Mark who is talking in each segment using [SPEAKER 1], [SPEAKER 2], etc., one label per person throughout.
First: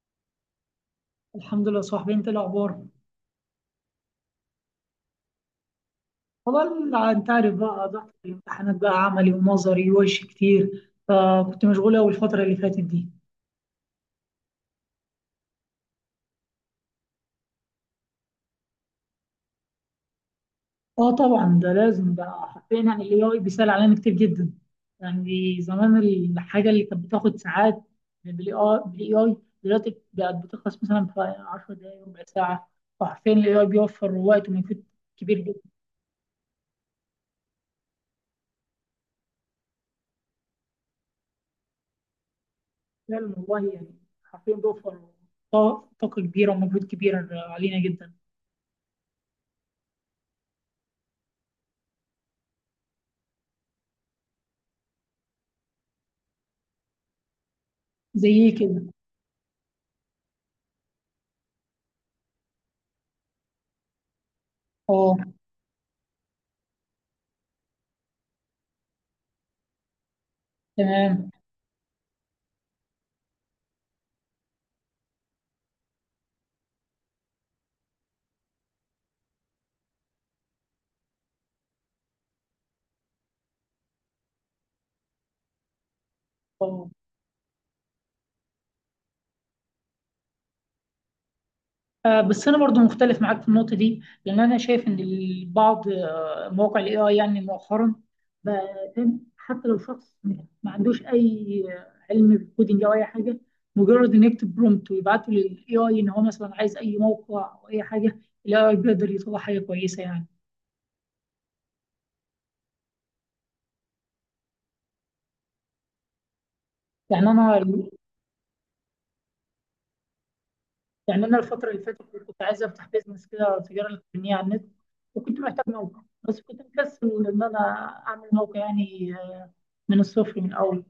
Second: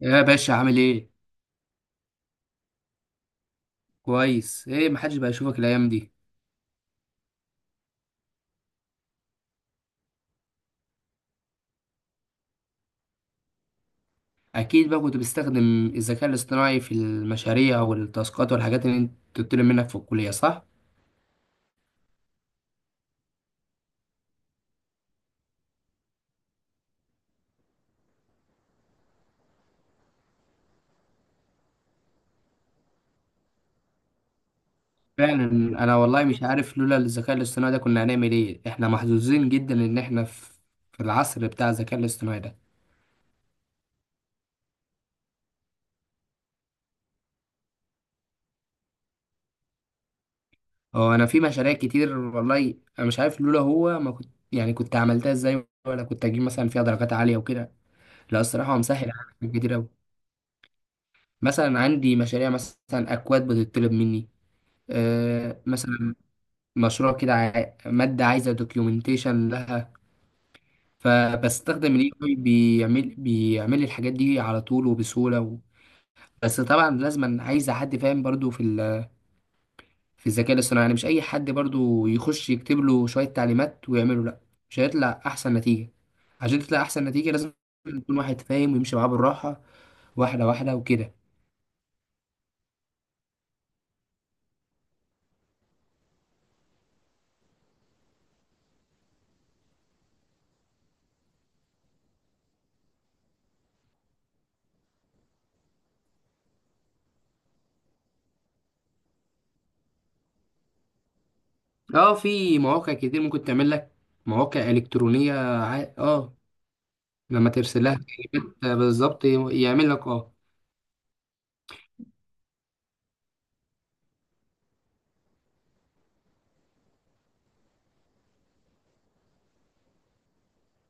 [SPEAKER 1] يا باشا عامل ايه؟
[SPEAKER 2] الحمد لله، صاحبي. انت إيه الاخبار؟
[SPEAKER 1] كويس. ايه محدش بقى يشوفك الايام دي؟
[SPEAKER 2] والله، انت عارف بقى ضغط الامتحانات بقى عملي ونظري ووش كتير، فكنت مشغول قوي الفتره اللي فاتت دي.
[SPEAKER 1] اكيد بقى كنت بتستخدم الذكاء الاصطناعي في المشاريع والتاسكات والحاجات اللي انت بتطلب منك في الكليه، صح؟
[SPEAKER 2] اه، طبعا، ده لازم بقى، حرفيا يعني الاي اي بيسهل علينا كتير جدا. يعني زمان الحاجه اللي كانت بتاخد ساعات بالاي اي دلوقتي بقت بتخلص مثلا في 10 دقائق ربع ساعه. فحرفيا الاي اي بيوفر وقت ومجهود كبير
[SPEAKER 1] فعلا.
[SPEAKER 2] جدا.
[SPEAKER 1] انا والله مش عارف لولا الذكاء الاصطناعي ده كنا هنعمل ايه، احنا محظوظين جدا ان احنا في العصر بتاع الذكاء الاصطناعي ده.
[SPEAKER 2] فعلا والله يعني حرفيا بيوفر طاقة كبيره ومجهود كبير علينا جدا.
[SPEAKER 1] هو انا في مشاريع كتير، والله انا مش عارف لولا هو ما كنت، يعني كنت عملتها ازاي، ولا كنت اجيب مثلا فيها درجات عاليه وكده.
[SPEAKER 2] زي
[SPEAKER 1] لا
[SPEAKER 2] ايه
[SPEAKER 1] الصراحه هو
[SPEAKER 2] كده؟
[SPEAKER 1] مسهل عليا حاجات كتير قوي. مثلا عندي مشاريع، مثلا اكواد بتطلب مني،
[SPEAKER 2] اه.
[SPEAKER 1] مثلا مشروع كده مادة عايزة دوكيومنتيشن لها.
[SPEAKER 2] تمام.
[SPEAKER 1] فبستخدم الاي اي، بيعمل لي الحاجات دي على طول وبسهولة و... بس طبعا لازم عايز حد فاهم برضو في ال... في الذكاء الاصطناعي، يعني مش اي حد برضو يخش يكتب له شوية تعليمات ويعمله، لا مش هيطلع احسن نتيجة. عشان تطلع
[SPEAKER 2] اه.
[SPEAKER 1] احسن نتيجة لازم يكون واحد فاهم ويمشي معاه بالراحة، واحدة واحدة وكده.
[SPEAKER 2] بس انا برضو مختلف معاك في النقطه دي، لان انا شايف ان البعض، مواقع الاي اي يعني مؤخرا بقى فاهم، حتى لو شخص ما عندوش اي علم بالكودينج او اي حاجه، مجرد ان يكتب برومبت ويبعته للاي اي ان هو مثلا عايز اي موقع او اي حاجه، الاي اي بيقدر يطلع حاجه كويسه يعني.
[SPEAKER 1] اه في مواقع كتير ممكن تعمل لك مواقع إلكترونية، اه
[SPEAKER 2] يعني
[SPEAKER 1] لما
[SPEAKER 2] انا
[SPEAKER 1] ترسلها كلمات بالظبط يعمل لك، اه
[SPEAKER 2] يعني انا الفتره اللي فاتت كنت عايز افتح بيزنس كده، تجاره الكترونيه على النت، وكنت محتاج موقع، بس كنت مكسل ان انا اعمل موقع يعني من الصفر من الاول،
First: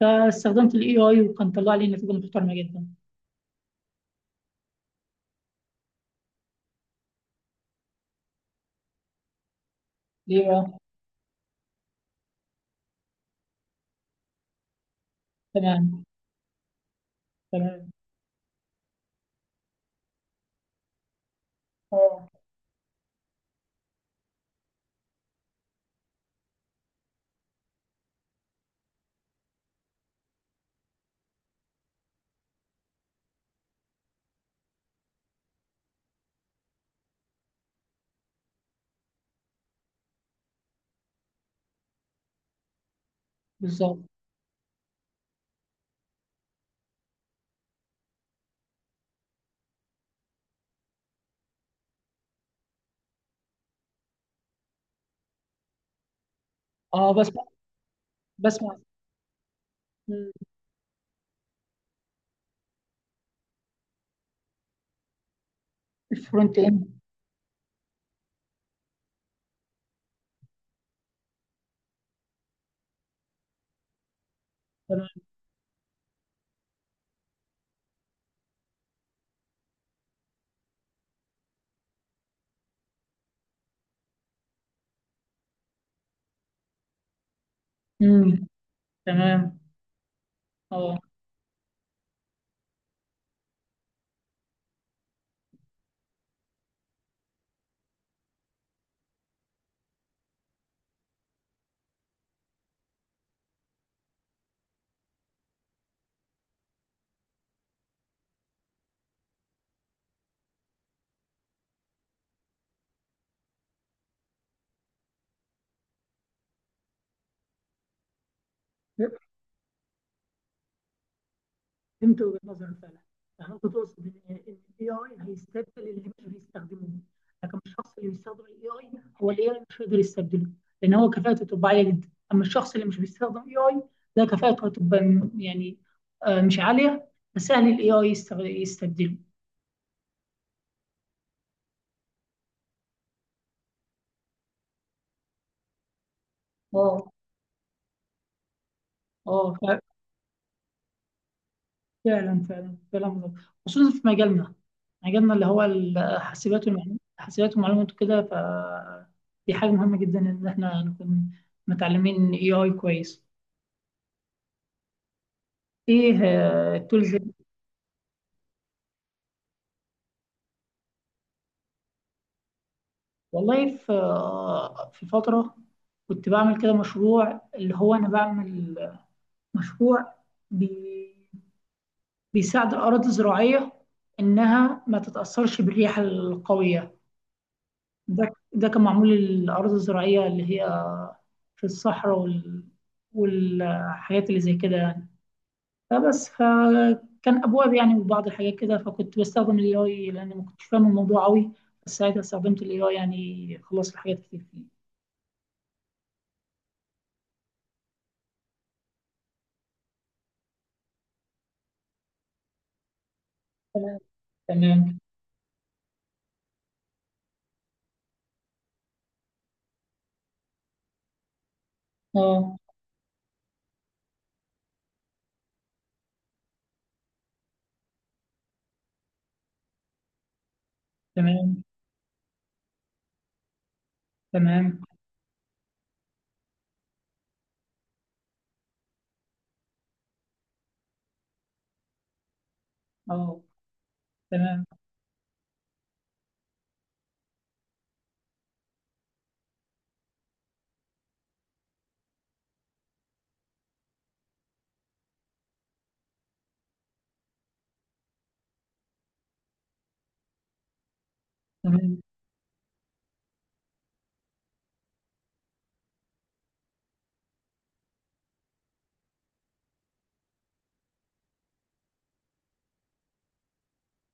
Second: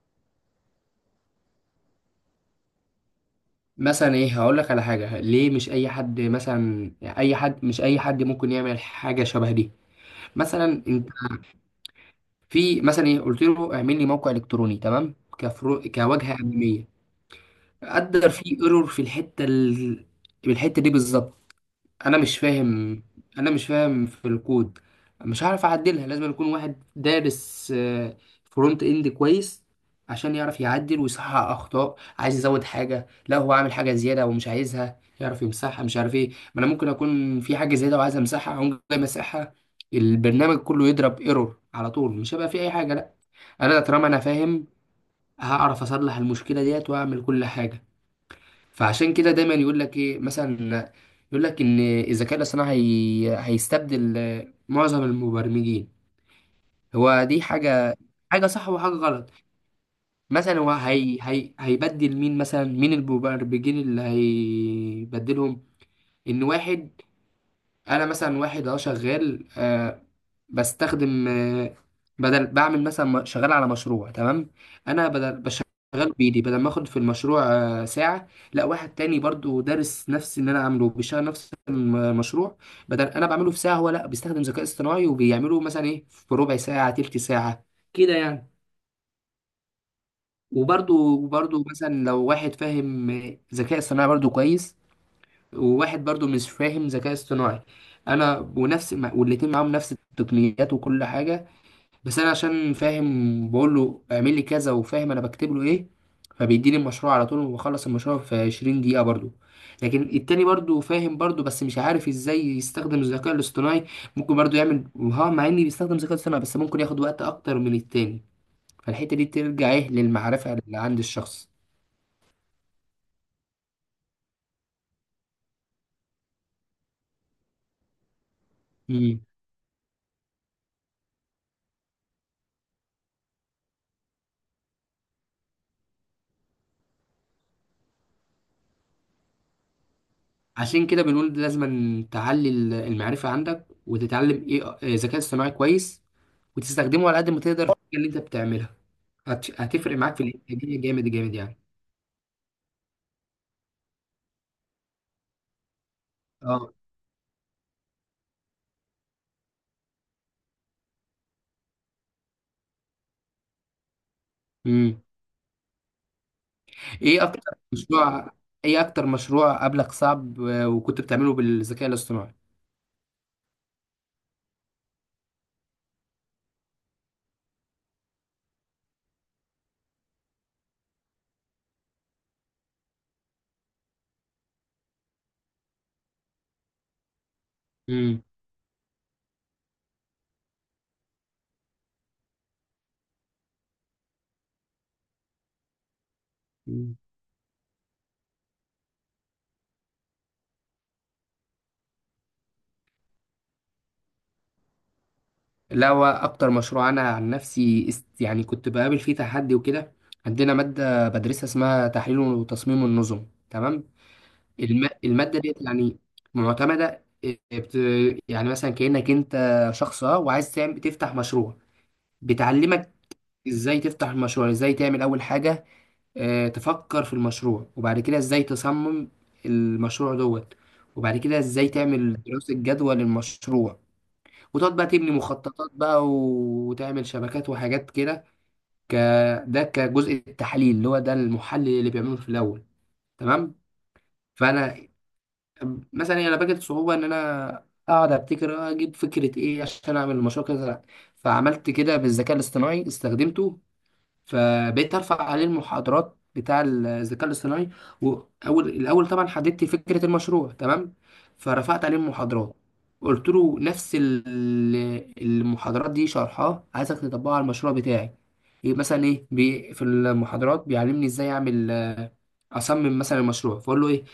[SPEAKER 2] فاستخدمت الاي اي وكان طلع لي نتيجه محترمه جدا.
[SPEAKER 1] مثلا ايه هقول لك على حاجه، ليه مش اي حد مثلا، اي حد مش اي حد ممكن يعمل حاجه شبه دي.
[SPEAKER 2] ليه بقى؟
[SPEAKER 1] مثلا انت في مثلا ايه، قلت له اعمل لي موقع الكتروني تمام كفرو
[SPEAKER 2] تمام.
[SPEAKER 1] كواجهه اماميه،
[SPEAKER 2] تمام.
[SPEAKER 1] قدر. في ايرور في الحته ال... في الحته دي بالظبط، انا
[SPEAKER 2] اه.
[SPEAKER 1] مش فاهم، انا مش فاهم في الكود، مش هعرف اعدلها. لازم يكون واحد دارس فرونت اند كويس عشان يعرف يعدل ويصحح اخطاء، عايز يزود حاجه، لا هو عامل حاجه زياده ومش عايزها، يعرف يمسحها، مش عارف ايه. ما انا ممكن اكون في حاجه زياده وعايز امسحها، اقوم جاي مسحها، البرنامج كله يضرب ايرور على طول، مش هيبقى فيه اي حاجه، لا. انا
[SPEAKER 2] بالظبط.
[SPEAKER 1] طالما انا فاهم هعرف اصلح المشكله ديت واعمل كل حاجه. فعشان كده دايما يقول لك ايه مثلا، يقول لك ان الذكاء الاصطناعي هيستبدل معظم المبرمجين،
[SPEAKER 2] اه.
[SPEAKER 1] هو دي
[SPEAKER 2] بسمع.
[SPEAKER 1] حاجه، حاجه صح
[SPEAKER 2] بسمع.
[SPEAKER 1] وحاجه غلط.
[SPEAKER 2] مم.
[SPEAKER 1] مثلا هو هيبدل مين؟ مثلا مين المبرمجين اللي هيبدلهم؟ ان
[SPEAKER 2] الفرونت
[SPEAKER 1] واحد،
[SPEAKER 2] اند.
[SPEAKER 1] انا مثلا واحد اه شغال، آه بستخدم آه، بدل بعمل مثلا م- شغال على مشروع تمام.
[SPEAKER 2] تمام.
[SPEAKER 1] انا بدل بشغل بايدي، بدل ما اخد في المشروع آه ساعه، لا واحد تاني برضو دارس نفس اللي انا عامله بيشتغل نفس المشروع، بدل انا بعمله في ساعه، هو لا بيستخدم ذكاء اصطناعي وبيعمله مثلا ايه في ربع ساعه، تلت ساعه، كده
[SPEAKER 2] مم.
[SPEAKER 1] يعني.
[SPEAKER 2] تمام. اه.
[SPEAKER 1] وبرضو مثلا لو واحد فاهم ذكاء اصطناعي برضو كويس، وواحد برضو مش فاهم ذكاء اصطناعي، انا ونفس والاتنين معاهم نفس التقنيات وكل حاجه، بس انا عشان فاهم بقول له اعمل لي كذا وفاهم انا بكتب له ايه، فبيديني المشروع على طول وبخلص المشروع في 20 دقيقه برضو. لكن التاني برضو فاهم برضو، بس مش عارف ازاي يستخدم الذكاء الاصطناعي، ممكن برضو يعمل ها مع اني بيستخدم الذكاء الاصطناعي، بس ممكن ياخد وقت اكتر من التاني. فالحته دي ترجع ايه للمعرفه اللي عند الشخص.
[SPEAKER 2] فهمت وجهة نظرك فعلا. يعني انت تقصد ان الاي اي هيستبدل اللي مش بيستخدموه، لكن الشخص اللي بيستخدم الاي اي، هو الاي اي مش هيقدر يستبدله، لان هو كفاءته تبقى عاليه جدا، اما الشخص اللي مش بيستخدم اي اي ده، كفاءته هتبقى يعني مش عاليه، فسهل الاي اي يستبدله.
[SPEAKER 1] عشان كده بنقول لازم تعلي المعرفة عندك وتتعلم ايه، ذكاء اصطناعي كويس، وتستخدمه
[SPEAKER 2] اه.
[SPEAKER 1] على قد ما تقدر في الحاجة اللي انت بتعملها.
[SPEAKER 2] اه.
[SPEAKER 1] هتفرق معاك في الانتاجية جامد جامد يعني.
[SPEAKER 2] فعلا، فعلا، كلام مظبوط، خصوصا في مجالنا، مجالنا اللي هو الحاسبات
[SPEAKER 1] اه.
[SPEAKER 2] والمعلومات، الحاسبات والمعلومات وكده. دي حاجة مهمة جدا إن إحنا نكون متعلمين اي اي كويس.
[SPEAKER 1] امم
[SPEAKER 2] إيه التولز
[SPEAKER 1] ايه
[SPEAKER 2] دي؟
[SPEAKER 1] اكتر مشروع، ايه اكتر مشروع قبلك صعب وكنت بتعمله بالذكاء الاصطناعي؟
[SPEAKER 2] والله، في فترة كنت بعمل كده مشروع، اللي هو أنا بعمل مشروع بي بيساعد الأراضي الزراعية إنها ما تتأثرش بالرياح القوية.
[SPEAKER 1] امم
[SPEAKER 2] ده كان معمول للأراضي الزراعية اللي هي في الصحراء والحاجات اللي زي كده يعني. فبس فكان ابواب يعني وبعض الحاجات كده، فكنت بستخدم الاي اي لان ما كنتش فاهم الموضوع قوي، بس ساعتها استخدمت الاي اي يعني خلصت حاجات كتير فيه.
[SPEAKER 1] لا هو اكتر مشروع انا عن نفسي يعني كنت بقابل فيه تحدي وكده، عندنا مادة بدرسها اسمها تحليل وتصميم النظم تمام.
[SPEAKER 2] تمام. تمام.
[SPEAKER 1] المادة ديت يعني معتمدة يعني مثلا كأنك انت شخص اه وعايز تعمل تفتح مشروع،
[SPEAKER 2] اه.
[SPEAKER 1] بتعلمك ازاي تفتح المشروع، ازاي تعمل اول حاجة، تفكر في المشروع، وبعد كده ازاي تصمم المشروع دوت، وبعد كده
[SPEAKER 2] تمام.
[SPEAKER 1] ازاي تعمل دراسة جدوى للمشروع، وتقعد
[SPEAKER 2] تمام.
[SPEAKER 1] بقى تبني مخططات بقى وتعمل شبكات وحاجات كده. ك... ده كجزء التحليل اللي هو ده المحلل اللي بيعمله في الاول،
[SPEAKER 2] اه.
[SPEAKER 1] تمام.
[SPEAKER 2] تمام.
[SPEAKER 1] فانا طب مثلا انا واجهت صعوبه ان انا اقعد ابتكر اجيب فكره ايه عشان اعمل المشروع كذا، لأ. فعملت كده بالذكاء الاصطناعي، استخدمته، فبقيت ارفع عليه المحاضرات بتاع الذكاء الاصطناعي، واول الاول طبعا حددت فكره المشروع تمام، فرفعت عليه
[SPEAKER 2] تمام.
[SPEAKER 1] المحاضرات. قلت له نفس المحاضرات دي شرحها عايزك تطبقها على المشروع بتاعي، ايه مثلا ايه بي في المحاضرات بيعلمني ازاي اعمل، اصمم مثلا المشروع، فاقول له ايه،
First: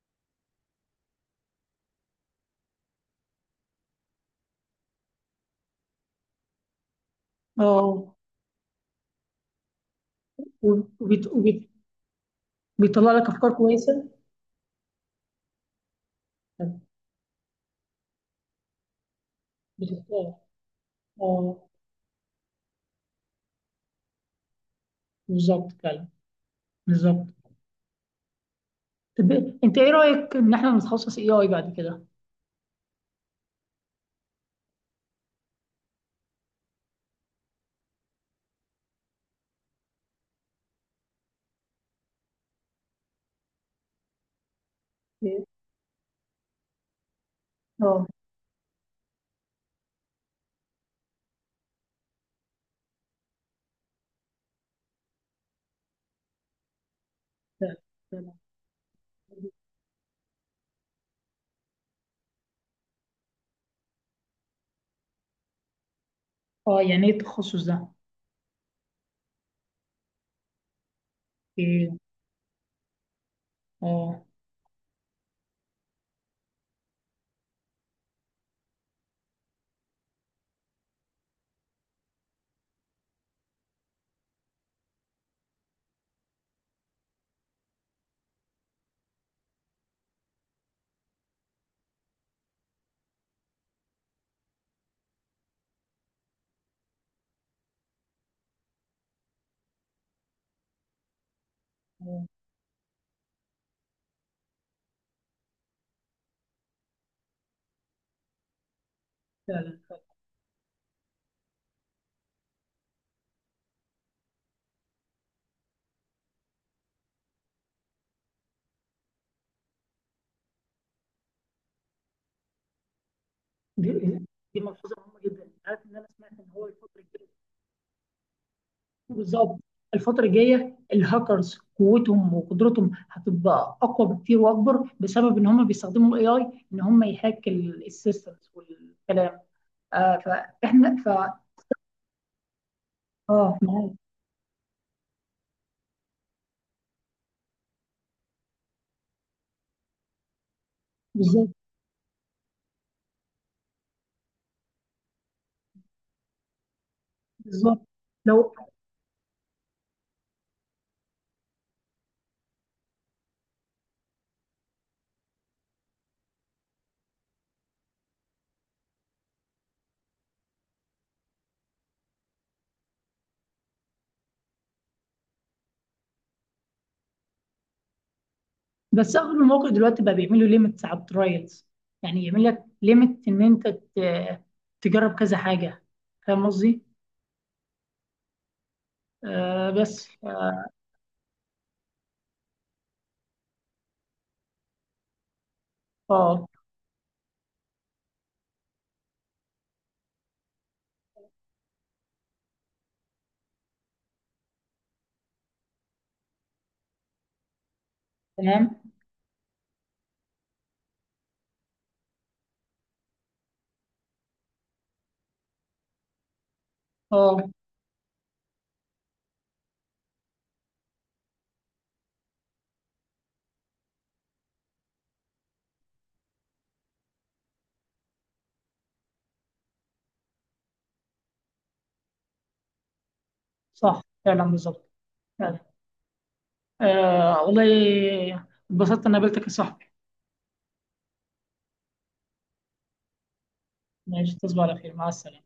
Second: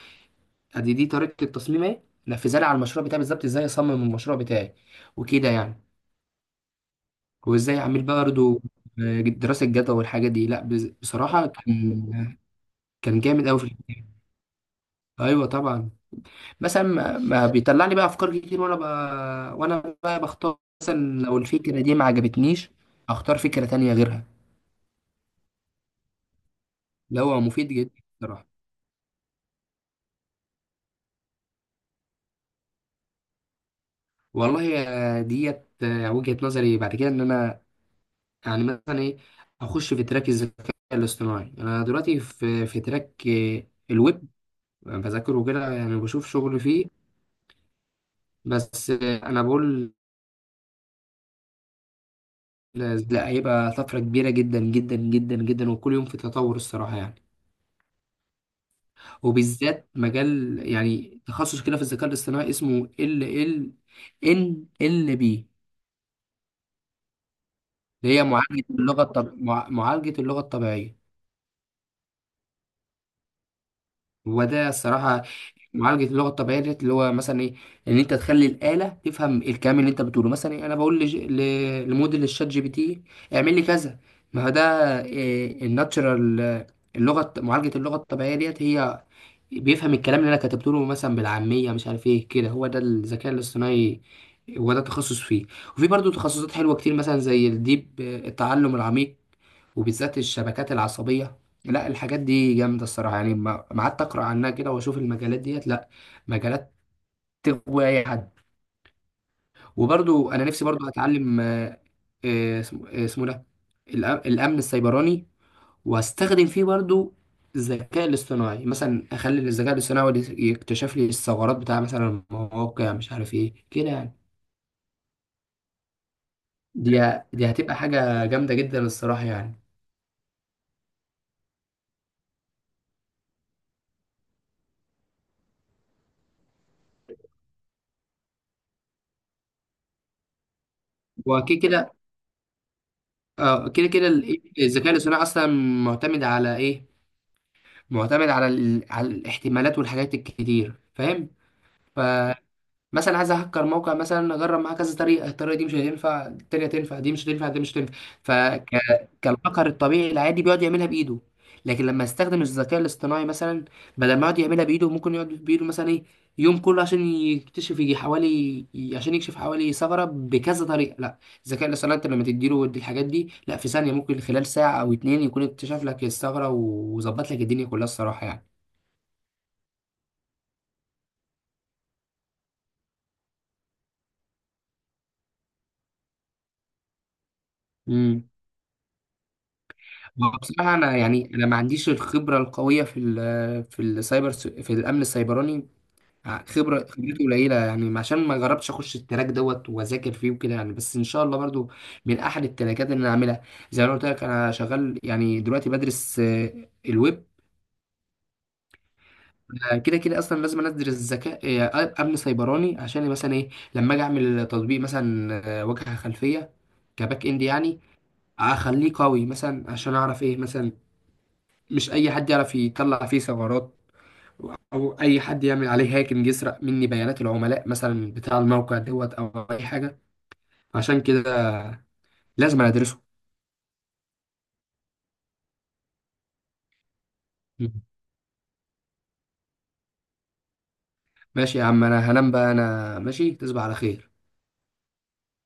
[SPEAKER 1] ادي دي طريقة التصميم اهي، نفذها لي على المشروع بتاعي بالظبط، ازاي اصمم المشروع بتاعي وكده يعني، وازاي اعمل
[SPEAKER 2] اه.
[SPEAKER 1] بقى برضه دراسة جدوى والحاجات دي. لا
[SPEAKER 2] وبيت...
[SPEAKER 1] بصراحة
[SPEAKER 2] وبيت...
[SPEAKER 1] كان،
[SPEAKER 2] بيطلع
[SPEAKER 1] كان
[SPEAKER 2] لك
[SPEAKER 1] جامد
[SPEAKER 2] افكار
[SPEAKER 1] قوي في
[SPEAKER 2] كويسه.
[SPEAKER 1] الحكاية. ايوه طبعا مثلا ما بيطلع لي بقى افكار كتير، وانا بقى
[SPEAKER 2] بتختار.
[SPEAKER 1] بختار مثلا، لو
[SPEAKER 2] اه.
[SPEAKER 1] الفكرة دي ما عجبتنيش اختار فكرة تانية غيرها،
[SPEAKER 2] بالظبط، فعلا،
[SPEAKER 1] اللي
[SPEAKER 2] بالظبط.
[SPEAKER 1] هو مفيد جدا بصراحة.
[SPEAKER 2] طب، انت ايه رايك ان احنا نتخصص اي اي بعد كده؟
[SPEAKER 1] والله ديت وجهة نظري بعد كده ان انا يعني مثلا ايه اخش في تراك الذكاء الاصطناعي، انا دلوقتي في تراك الويب، أنا بذاكره
[SPEAKER 2] إيه؟
[SPEAKER 1] كده يعني بشوف شغل فيه،
[SPEAKER 2] اه.
[SPEAKER 1] بس انا بقول لا هيبقى طفرة كبيرة جدا جدا جدا جدا، وكل يوم في تطور الصراحة يعني.
[SPEAKER 2] فعلا. فعلا.
[SPEAKER 1] وبالذات مجال يعني تخصص كده في الذكاء الاصطناعي اسمه ال ان ال بي،
[SPEAKER 2] اه. يعني ايه التخصص ده؟
[SPEAKER 1] اللي هي معالجة اللغة الطبيعية.
[SPEAKER 2] ايه. اه.
[SPEAKER 1] وده الصراحة معالجة اللغة الطبيعية ديت اللي هو مثلا ايه، ان انت تخلي الآلة تفهم الكلام اللي انت بتقوله، مثلا إيه انا بقول لموديل الشات جي بي تي اعمل لي كذا، ما هو ده إيه، الناتشرال، معالجة اللغة الطبيعية ديت، هي بيفهم الكلام اللي انا كتبته له مثلا بالعامية، مش عارف ايه كده، هو ده الذكاء الاصطناعي، هو ده التخصص فيه. وفي برضه تخصصات حلوة كتير، مثلا زي الديب، التعلم العميق، وبالذات الشبكات العصبية، لا الحاجات
[SPEAKER 2] اه.
[SPEAKER 1] دي جامدة الصراحة يعني، ما قعدت أقرأ عنها كده وأشوف المجالات ديت، لا مجالات تغوي أي حد.
[SPEAKER 2] فعلا، فعلا.
[SPEAKER 1] وبرضو أنا نفسي برضو أتعلم اسمه ده الأمن السيبراني، وأستخدم فيه برضو الذكاء الاصطناعي، مثلا أخلي الذكاء الاصطناعي هو اللي يكتشف لي الثغرات بتاع مثلا المواقع، مش عارف إيه كده
[SPEAKER 2] دي
[SPEAKER 1] يعني،
[SPEAKER 2] دي ملحوظه مهمه جدا. عارف ان انا سمعت ان هو الفتره
[SPEAKER 1] دي
[SPEAKER 2] الجايه.
[SPEAKER 1] دي هتبقى حاجة جامدة جدا الصراحة يعني.
[SPEAKER 2] بالظبط. الفتره الجايه الهاكرز قوتهم وقدرتهم هتبقى اقوى بكتير واكبر، بسبب ان هم بيستخدموا الاي اي، ان هم يهاك السيستمز والكلام. آه. فاحنا
[SPEAKER 1] وأكيد كده.
[SPEAKER 2] اه،
[SPEAKER 1] اه كده
[SPEAKER 2] معاك.
[SPEAKER 1] كده الذكاء الاصطناعي اصلا معتمد على ايه؟ معتمد على ال... على الاحتمالات والحاجات الكتير، فاهم؟
[SPEAKER 2] بالظبط.
[SPEAKER 1] ف مثلا عايز اهكر موقع، مثلا اجرب معاه كذا طريقه، الطريقه دي مش هتنفع، التانيه تنفع، دي مش هتنفع، دي مش
[SPEAKER 2] بالظبط.
[SPEAKER 1] هتنفع،
[SPEAKER 2] لو
[SPEAKER 1] فك كالهكر الطبيعي العادي بيقعد يعملها بايده. لكن لما استخدم الذكاء الاصطناعي مثلا، بدل ما يقعد يعملها بايده ممكن يقعد بايده مثلا ايه، يوم كله عشان يكتشف، يجي حوالي، عشان يكشف حوالي ثغره بكذا طريقه، لا الذكاء الاصطناعي انت لما تديله دي الحاجات دي، لا في ثانيه، ممكن خلال ساعه او اتنين يكون اكتشف لك الثغره وظبط لك الدنيا كلها الصراحه
[SPEAKER 2] بس اغلب المواقع دلوقتي بقى بيعملوا ليميتس على الترايلز. يعني يعمل لك ليميت ان انت تجرب كذا حاجه. فاهم قصدي؟
[SPEAKER 1] يعني.
[SPEAKER 2] آه، بس
[SPEAKER 1] هو
[SPEAKER 2] اه.
[SPEAKER 1] بصراحة أنا يعني أنا ما عنديش الخبرة القوية في ال في السايبر في الأمن السيبراني،
[SPEAKER 2] آه،
[SPEAKER 1] خبرة خبرتي قليلة يعني عشان ما جربتش أخش التراك دوت وأذاكر فيه وكده يعني، بس إن شاء الله برضو من أحد التراكات اللي أنا أعملها، زي ما أنا قلت لك أنا شغال، يعني دلوقتي بدرس الويب.
[SPEAKER 2] تمام.
[SPEAKER 1] أنا كده كده أصلا لازم أنا أدرس ذكاء أمن سيبراني، عشان مثلا إيه لما أجي أعمل تطبيق مثلا واجهة خلفية، كباك إند
[SPEAKER 2] اه.
[SPEAKER 1] يعني، أخليه قوي، مثلا عشان أعرف إيه مثلا مش اي حد يعرف يطلع فيه ثغرات، او اي حد يعمل عليه هاكينج يسرق مني بيانات العملاء مثلا بتاع الموقع دوت او اي حاجه، عشان كده لازم أنا ادرسه.
[SPEAKER 2] صح، فعلا، بالظبط، فعلا. آه
[SPEAKER 1] مم.
[SPEAKER 2] والله، اتبسطت ان قابلتك يا صاحبي.
[SPEAKER 1] ماشي يا عم، انا هنام بقى، انا ماشي، تصبح على خير.
[SPEAKER 2] ماشي، تصبح على خير، مع السلامه.